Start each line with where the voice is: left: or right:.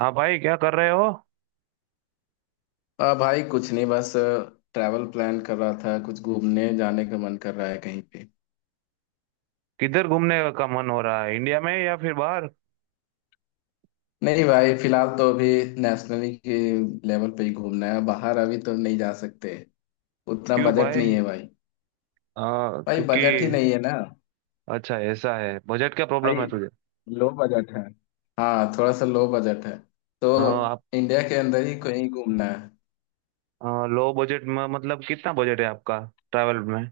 right: हाँ भाई, क्या कर रहे हो?
left: आ भाई कुछ नहीं, बस ट्रैवल प्लान कर रहा था, कुछ घूमने जाने का मन कर रहा है कहीं पे।
right: किधर घूमने का मन हो रहा है, इंडिया में या फिर बाहर?
left: नहीं भाई, फिलहाल तो अभी नेशनली के लेवल पे ही घूमना है, बाहर अभी तो नहीं जा सकते। उतना
right: क्यों
left: बजट
right: भाई?
left: नहीं है भाई। भाई
right: क्योंकि।
left: बजट ही नहीं है ना।
right: अच्छा, ऐसा है? बजट क्या प्रॉब्लम
left: भाई
right: है तुझे?
left: लो बजट है। हाँ थोड़ा सा लो बजट है, तो
right: आप।
left: इंडिया के अंदर ही कहीं घूमना है।
right: लो बजट में मतलब कितना बजट है आपका, ट्रैवल में?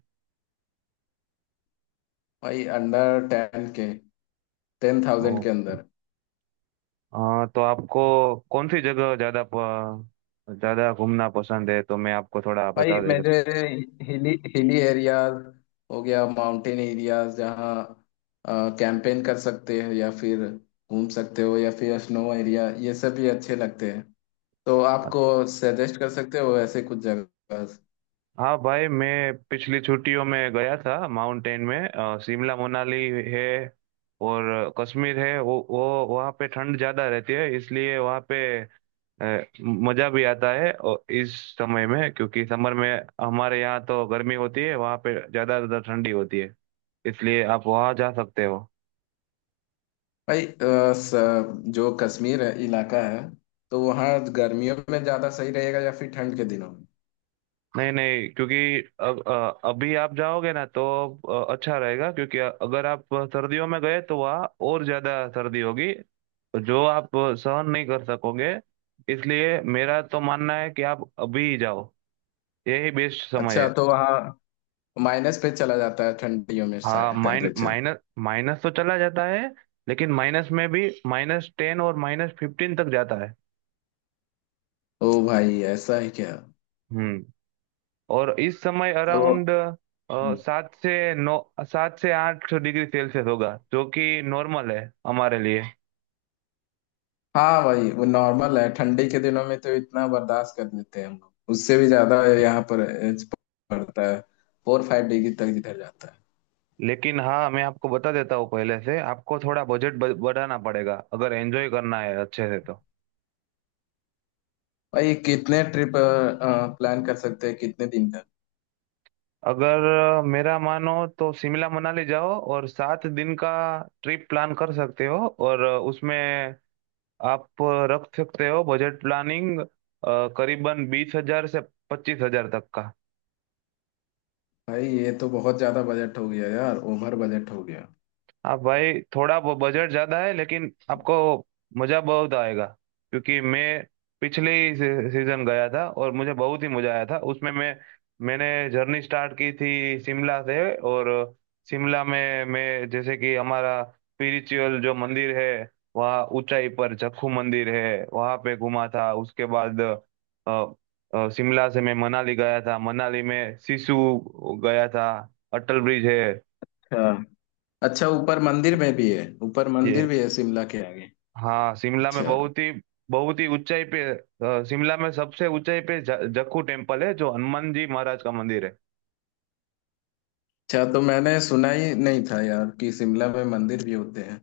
left: भाई अंडर टेन के, 10,000
right: ओ।
left: के अंदर।
right: तो आपको कौन सी जगह ज्यादा ज्यादा घूमना पसंद है, तो मैं आपको थोड़ा
left: भाई
right: बता देगा।
left: मेरे हिली हिली एरियाज हो गया, माउंटेन एरियाज जहाँ कैंपेन कर सकते हैं, या फिर घूम सकते हो, या फिर स्नो एरिया, ये सब भी अच्छे लगते हैं। तो आपको सजेस्ट कर सकते हो ऐसे कुछ जगह।
right: हाँ भाई, मैं पिछली छुट्टियों में गया था माउंटेन में, शिमला मनाली है। और कश्मीर है, वो वहाँ पे ठंड ज़्यादा रहती है, इसलिए वहाँ पे अ, मज़ा भी आता है। और इस समय में, क्योंकि समर में हमारे यहाँ तो गर्मी होती है, वहाँ पे ज़्यादा ज़्यादा ठंडी होती है। इसलिए आप वहाँ जा सकते हो।
left: भाई जो कश्मीर है इलाका है, तो वहाँ गर्मियों में ज़्यादा सही रहेगा या फिर ठंड के दिनों में।
right: नहीं नहीं, क्योंकि अब अभी आप जाओगे ना, तो अच्छा रहेगा, क्योंकि अगर आप सर्दियों में गए तो वहाँ और ज्यादा सर्दी होगी, जो आप सहन नहीं कर सकोगे। इसलिए मेरा तो मानना है कि आप अभी ही जाओ, यही बेस्ट समय
left: अच्छा,
right: है।
left: तो वहाँ माइनस पे चला जाता है ठंडियों में
right: हाँ,
left: टेम्परेचर।
right: माइनस तो चला जाता है। लेकिन माइनस में भी -10 और -15 तक जाता है।
left: ओ भाई, ऐसा है क्या।
right: हम्म। और इस समय
left: तो
right: अराउंड सात से नौ 7 से 8 डिग्री सेल्सियस होगा, जो कि नॉर्मल है हमारे लिए।
left: हाँ भाई वो नॉर्मल है, ठंडी के दिनों में तो इतना बर्दाश्त कर लेते हैं हम लोग, उससे भी ज्यादा यहाँ पर पड़ता है। फोर फाइव डिग्री तक इधर जाता है।
right: लेकिन हाँ, मैं आपको बता देता हूँ, पहले से आपको थोड़ा बजट बढ़ाना पड़ेगा, अगर एंजॉय करना है अच्छे से तो।
left: भाई कितने ट्रिप प्लान कर सकते हैं, कितने दिन का।
right: अगर मेरा मानो तो शिमला मनाली जाओ, और 7 दिन का ट्रिप प्लान कर सकते हो। और उसमें आप रख सकते हो बजट प्लानिंग, करीबन 20,000 से 25,000 तक का।
left: भाई ये तो बहुत ज्यादा बजट हो गया यार, ओवर बजट हो गया।
right: आप भाई, थोड़ा बजट ज्यादा है, लेकिन आपको मजा बहुत आएगा। क्योंकि मैं पिछले ही सीजन गया था, और मुझे बहुत ही मजा आया था उसमें। मैंने जर्नी स्टार्ट की थी शिमला से, और शिमला में मैं, जैसे कि हमारा स्पिरिचुअल जो मंदिर है, वहाँ ऊंचाई पर जखू मंदिर है, वहाँ पे घूमा था। उसके बाद शिमला से मैं मनाली गया था, मनाली में सिसु गया था, अटल ब्रिज है।
left: अच्छा। ऊपर मंदिर
right: ये।
left: भी है शिमला के आगे।
right: हाँ, शिमला में
left: अच्छा।
right: बहुत ही ऊंचाई पे, शिमला में सबसे ऊंचाई पे जक्खू टेम्पल है, जो हनुमान जी महाराज का मंदिर है।
left: अच्छा, तो मैंने सुना ही नहीं था यार कि शिमला में मंदिर भी होते हैं।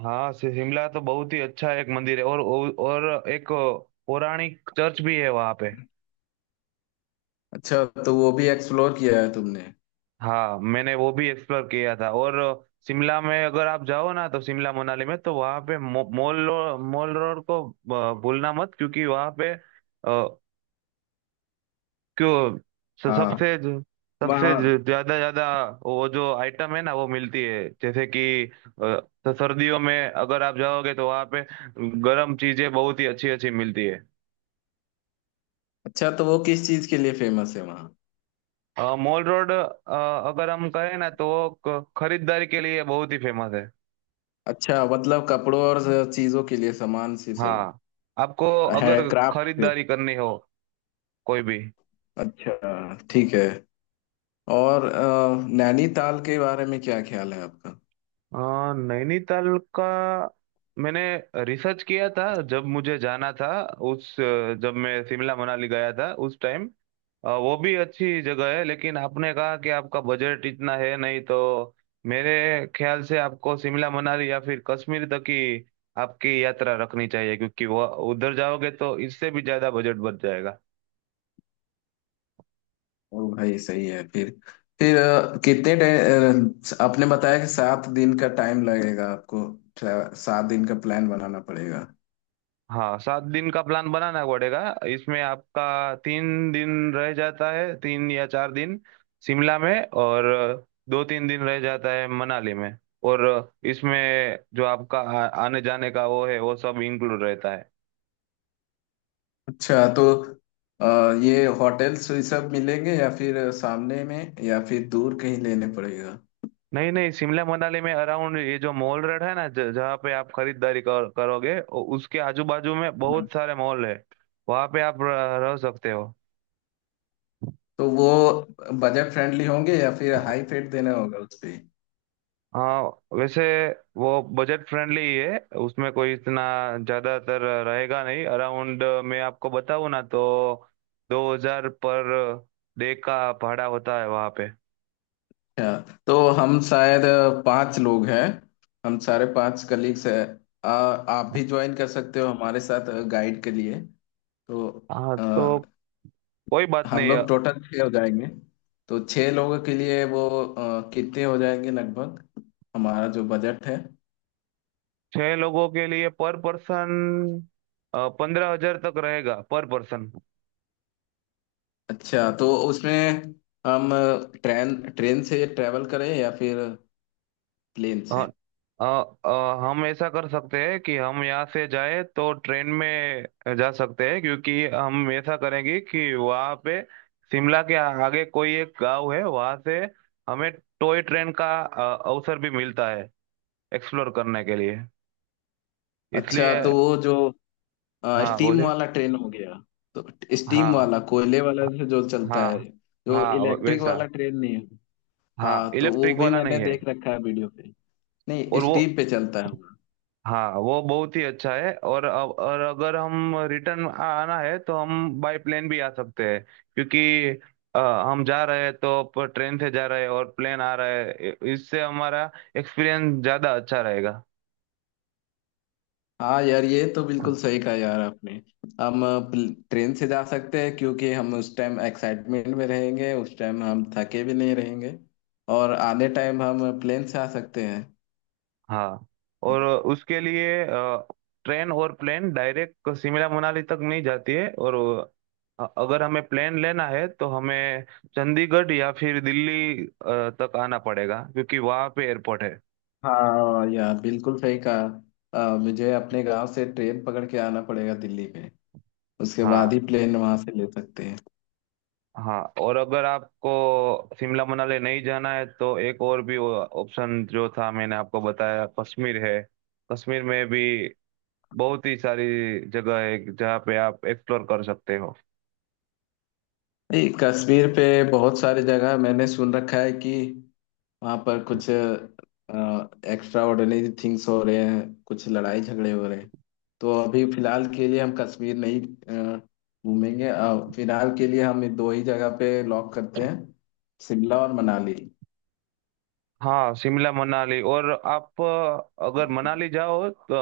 right: हाँ, शिमला तो बहुत ही अच्छा एक मंदिर है, और और एक पौराणिक चर्च भी है वहाँ पे।
left: अच्छा, तो वो भी एक्सप्लोर किया है तुमने।
right: हाँ, मैंने वो भी एक्सप्लोर किया था। और शिमला में अगर आप जाओ ना, तो शिमला मनाली में, तो वहाँ पे मॉल रोड को भूलना मत, क्योंकि वहाँ पे— क्यों? स-
left: हाँ
right: सबसे जो- सबसे
left: वहाँ।
right: जो ज्यादा ज्यादा वो जो आइटम है ना वो मिलती है, जैसे कि अ, तो सर्दियों में अगर आप जाओगे, तो वहाँ पे गर्म चीजें बहुत ही अच्छी अच्छी मिलती है।
left: अच्छा, तो वो किस चीज के लिए फेमस है वहाँ।
right: मॉल रोड, अगर हम कहें ना, तो वो खरीदारी के लिए बहुत ही फेमस है।
left: अच्छा मतलब कपड़ों और चीजों के लिए, सामान से सब
right: हाँ, आपको
left: है,
right: अगर
left: क्राफ्ट से।
right: खरीदारी करनी हो कोई भी।
left: अच्छा, ठीक है। और नैनीताल के बारे में क्या ख्याल है आपका।
right: अ, नैनीताल का मैंने रिसर्च किया था, जब मुझे जाना था। उस, जब मैं शिमला मनाली गया था उस टाइम, वो भी अच्छी जगह है, लेकिन आपने कहा कि आपका बजट इतना है नहीं, तो मेरे ख्याल से आपको शिमला मनाली या फिर कश्मीर तक की आपकी यात्रा रखनी चाहिए, क्योंकि वो उधर जाओगे तो इससे भी ज्यादा बजट बच जाएगा।
left: ओ भाई, सही है। फिर आपने बताया कि 7 दिन का टाइम लगेगा आपको। 7 दिन का प्लान बनाना पड़ेगा।
right: हाँ, 7 दिन का प्लान बनाना पड़ेगा। इसमें आपका 3 दिन रह जाता है, 3 या 4 दिन शिमला में, और 2-3 दिन रह जाता है मनाली में। और इसमें जो आपका आने जाने का वो है, वो सब इंक्लूड रहता है।
left: अच्छा, तो अ, ये होटल्स ये सब मिलेंगे, या फिर सामने में या फिर दूर कहीं लेने पड़ेगा।
right: नहीं नहीं, शिमला मनाली में अराउंड ये जो मॉल रोड है ना, जहाँ पे आप खरीदारी करोगे, उसके आजू बाजू में बहुत सारे मॉल है, वहाँ पे आप रह सकते हो।
left: तो वो बजट फ्रेंडली होंगे या फिर हाई फेट देना होगा उस पे।
right: हाँ, वैसे वो बजट फ्रेंडली ही है, उसमें कोई इतना ज्यादातर रहेगा नहीं। अराउंड, मैं आपको बताऊँ ना तो 2,000 पर डे का भाड़ा होता है वहाँ पे।
left: अच्छा, तो हम शायद 5 लोग हैं, हम सारे 5 कलीग्स हैं। आप भी ज्वाइन कर सकते हो हमारे साथ गाइड के लिए। तो
right: हाँ
left: अ,
right: तो, कोई बात
left: हम
right: नहीं है।
left: लोग टोटल 6 हो जाएंगे। तो 6 लोगों के लिए वो कितने हो जाएंगे लगभग, हमारा जो बजट है।
right: छह लोगों के लिए पर पर्सन 15,000 तक रहेगा पर पर्सन।
left: अच्छा, तो उसमें हम ट्रेन ट्रेन से ट्रेवल करें या फिर प्लेन
right: अ,
left: से।
right: अ, अ, हम ऐसा कर सकते हैं कि हम यहाँ से जाए तो ट्रेन में जा सकते हैं, क्योंकि हम ऐसा करेंगे कि वहाँ पे शिमला के आगे कोई एक गांव है, वहाँ से हमें टॉय ट्रेन का अवसर भी मिलता है, एक्सप्लोर करने के लिए।
left: अच्छा,
right: इसलिए।
left: तो वो जो
right: हाँ
left: स्टीम
right: बोले।
left: वाला ट्रेन हो गया, तो स्टीम
right: हाँ,
left: वाला, कोयले वाला
right: हाँ,
left: से जो चलता है,
right: हाँ।
left: जो
right: हाँ
left: इलेक्ट्रिक
right: वैसा।
left: वाला ट्रेन नहीं है।
right: हाँ,
left: हाँ तो वो
right: इलेक्ट्रिक
left: भी
right: वाला
left: मैंने
right: नहीं है।
left: देख रखा है वीडियो पे, नहीं
right: और वो,
left: स्टीम पे चलता है वो।
right: हाँ, वो बहुत ही अच्छा है, और और अगर हम रिटर्न आना है, तो हम बाय प्लेन भी आ सकते हैं। क्योंकि अ, हम जा रहे हैं तो ट्रेन से जा रहे हैं और प्लेन आ रहा है, इससे हमारा एक्सपीरियंस ज़्यादा अच्छा रहेगा।
left: हाँ यार ये तो बिल्कुल सही कहा यार आपने। हम ट्रेन से जा सकते हैं, क्योंकि हम उस टाइम एक्साइटमेंट में रहेंगे, उस टाइम हम थके भी नहीं रहेंगे। और आधे टाइम हम प्लेन से आ सकते हैं।
right: हाँ, और उसके लिए ट्रेन और प्लेन डायरेक्ट शिमला मनाली तक नहीं जाती है, और अगर हमें प्लेन लेना है तो हमें चंडीगढ़ या फिर दिल्ली तक आना पड़ेगा, क्योंकि वहाँ पे एयरपोर्ट है।
left: हाँ यार, बिल्कुल सही कहा। मुझे अपने गांव से ट्रेन पकड़ के आना पड़ेगा दिल्ली में, उसके
right: हाँ,
left: बाद ही प्लेन वहां से ले सकते हैं।
right: हाँ, और अगर आपको शिमला मनाली नहीं जाना है, तो एक और भी ऑप्शन जो था मैंने आपको बताया कश्मीर है। कश्मीर में भी बहुत ही सारी जगह है, जहाँ पे आप एक्सप्लोर कर सकते हो।
left: नहीं, कश्मीर पे बहुत सारी जगह मैंने सुन रखा है कि वहां पर कुछ एक्स्ट्रा ऑर्डिनरी थिंग्स हो रहे हैं, कुछ लड़ाई झगड़े हो रहे हैं। तो अभी फिलहाल के लिए हम कश्मीर नहीं अ, घूमेंगे। फिलहाल के लिए हम ये दो ही जगह पे लॉक करते हैं, शिमला और मनाली।
right: हाँ, शिमला मनाली। और आप, अगर मनाली जाओ, तो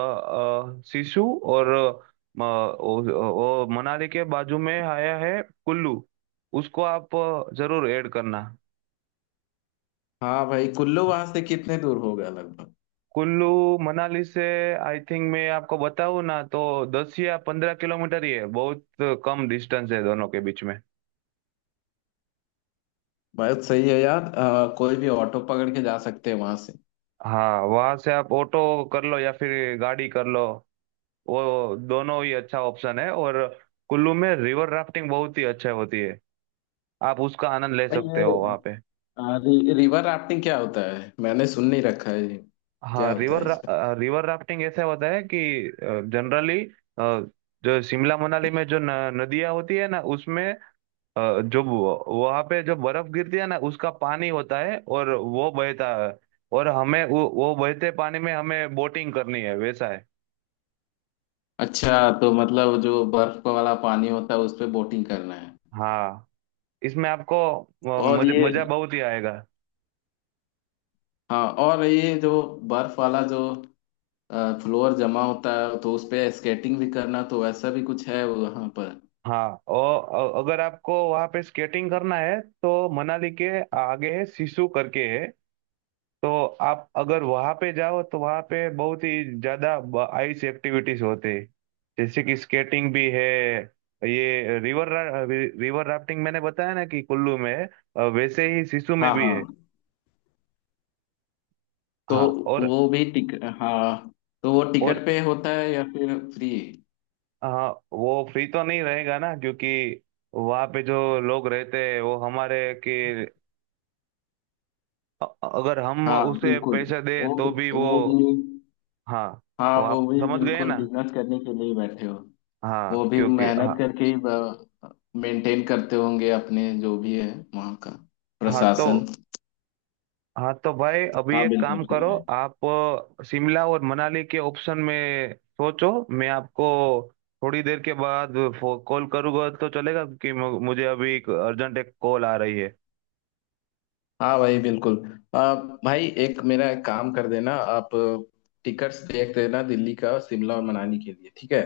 right: सिसु और मनाली के बाजू में आया है कुल्लू, उसको आप जरूर ऐड करना।
left: हाँ भाई, कुल्लू वहां से कितने दूर होगा लगभग।
right: कुल्लू मनाली से, आई थिंक, मैं आपको बताऊँ ना तो 10 या 15 किलोमीटर ही है, बहुत कम डिस्टेंस है दोनों के बीच में।
left: बहुत सही है यार। कोई भी ऑटो पकड़ के जा सकते हैं वहां से।
right: हाँ, वहां से आप ऑटो कर लो या फिर गाड़ी कर लो, वो दोनों ही अच्छा ऑप्शन है। और कुल्लू में रिवर राफ्टिंग बहुत ही अच्छा होती है, आप उसका आनंद ले
left: भाई
right: सकते हो
left: ये
right: वहाँ पे।
left: रिवर राफ्टिंग क्या होता है, मैंने सुन नहीं रखा है ये। क्या
right: हाँ,
left: होता
right: रिवर
left: है इसका।
right: रिवर राफ्टिंग ऐसा होता है कि जनरली जो शिमला मनाली में जो न, नदियाँ होती है ना, उसमें जो वहां पे जो बर्फ गिरती है ना, उसका पानी होता है और वो बहता है, और हमें वो बहते पानी में हमें बोटिंग करनी है, वैसा है।
left: अच्छा, तो मतलब जो बर्फ वाला पानी होता है उस पे बोटिंग करना है।
right: हाँ, इसमें आपको
left: और ये
right: मजा बहुत ही आएगा।
left: हाँ, और ये जो बर्फ वाला जो फ्लोर जमा होता है, तो उस पे स्केटिंग भी करना, तो वैसा भी कुछ है वहां पर।
right: हाँ, और अगर आपको वहाँ पे स्केटिंग करना है, तो मनाली के आगे सिसु करके है, तो आप अगर वहां पे जाओ तो वहां पे बहुत ही ज्यादा आइस एक्टिविटीज होते हैं। जैसे कि स्केटिंग भी है, ये रिवर रिवर राफ्टिंग मैंने बताया ना कि कुल्लू में है, वैसे ही सिसु में
left: हाँ
right: भी है।
left: हाँ। तो
right: हाँ और
left: वो भी टिक हाँ, तो वो
right: और
left: टिकट पे होता है या फिर फ्री।
right: हाँ, वो फ्री तो नहीं रहेगा ना, क्योंकि वहाँ पे जो लोग रहते हैं वो हमारे के, अ- अगर हम
left: हाँ
right: उसे
left: बिल्कुल।
right: पैसे दे
left: वो
right: तो
left: भी-
right: भी वो।
left: वो भी
right: हाँ,
left: हाँ
right: वो
left: वो
right: आप
left: भी
right: समझ गए
left: बिल्कुल
right: ना।
left: बिजनेस करने के लिए ही बैठे हो।
right: हाँ,
left: वो भी
right: क्योंकि
left: मेहनत
right: हाँ।
left: करके ही मेंटेन करते होंगे, अपने जो भी है, वहाँ का
right: हाँ तो,
left: प्रशासन।
right: हाँ तो भाई, अभी
left: हाँ
right: एक
left: बिल्कुल
right: काम
left: सही
right: करो
left: है।
right: आप, शिमला और मनाली के ऑप्शन में सोचो। मैं आपको थोड़ी देर के बाद कॉल करूँगा, तो चलेगा? कि मुझे अभी एक अर्जेंट एक कॉल आ रही है।
left: हाँ भाई बिल्कुल। भाई, एक मेरा एक काम कर देना आप, टिकट्स देख देना दिल्ली का, शिमला और मनाली के लिए ठीक है।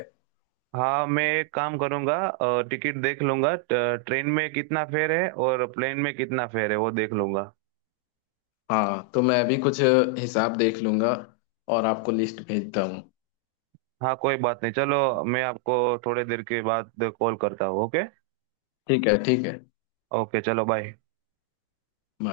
right: हाँ, मैं एक काम करूँगा, टिकट देख लूंगा, ट्रेन में कितना फेयर है और प्लेन में कितना फेयर है, वो देख लूंगा।
left: हाँ तो मैं भी कुछ हिसाब देख लूंगा और आपको लिस्ट भेजता हूँ।
right: हाँ, कोई बात नहीं, चलो मैं आपको थोड़ी देर के बाद कॉल करता हूँ, ओके।
left: ठीक है, ठीक है।
right: ओके, चलो, बाय।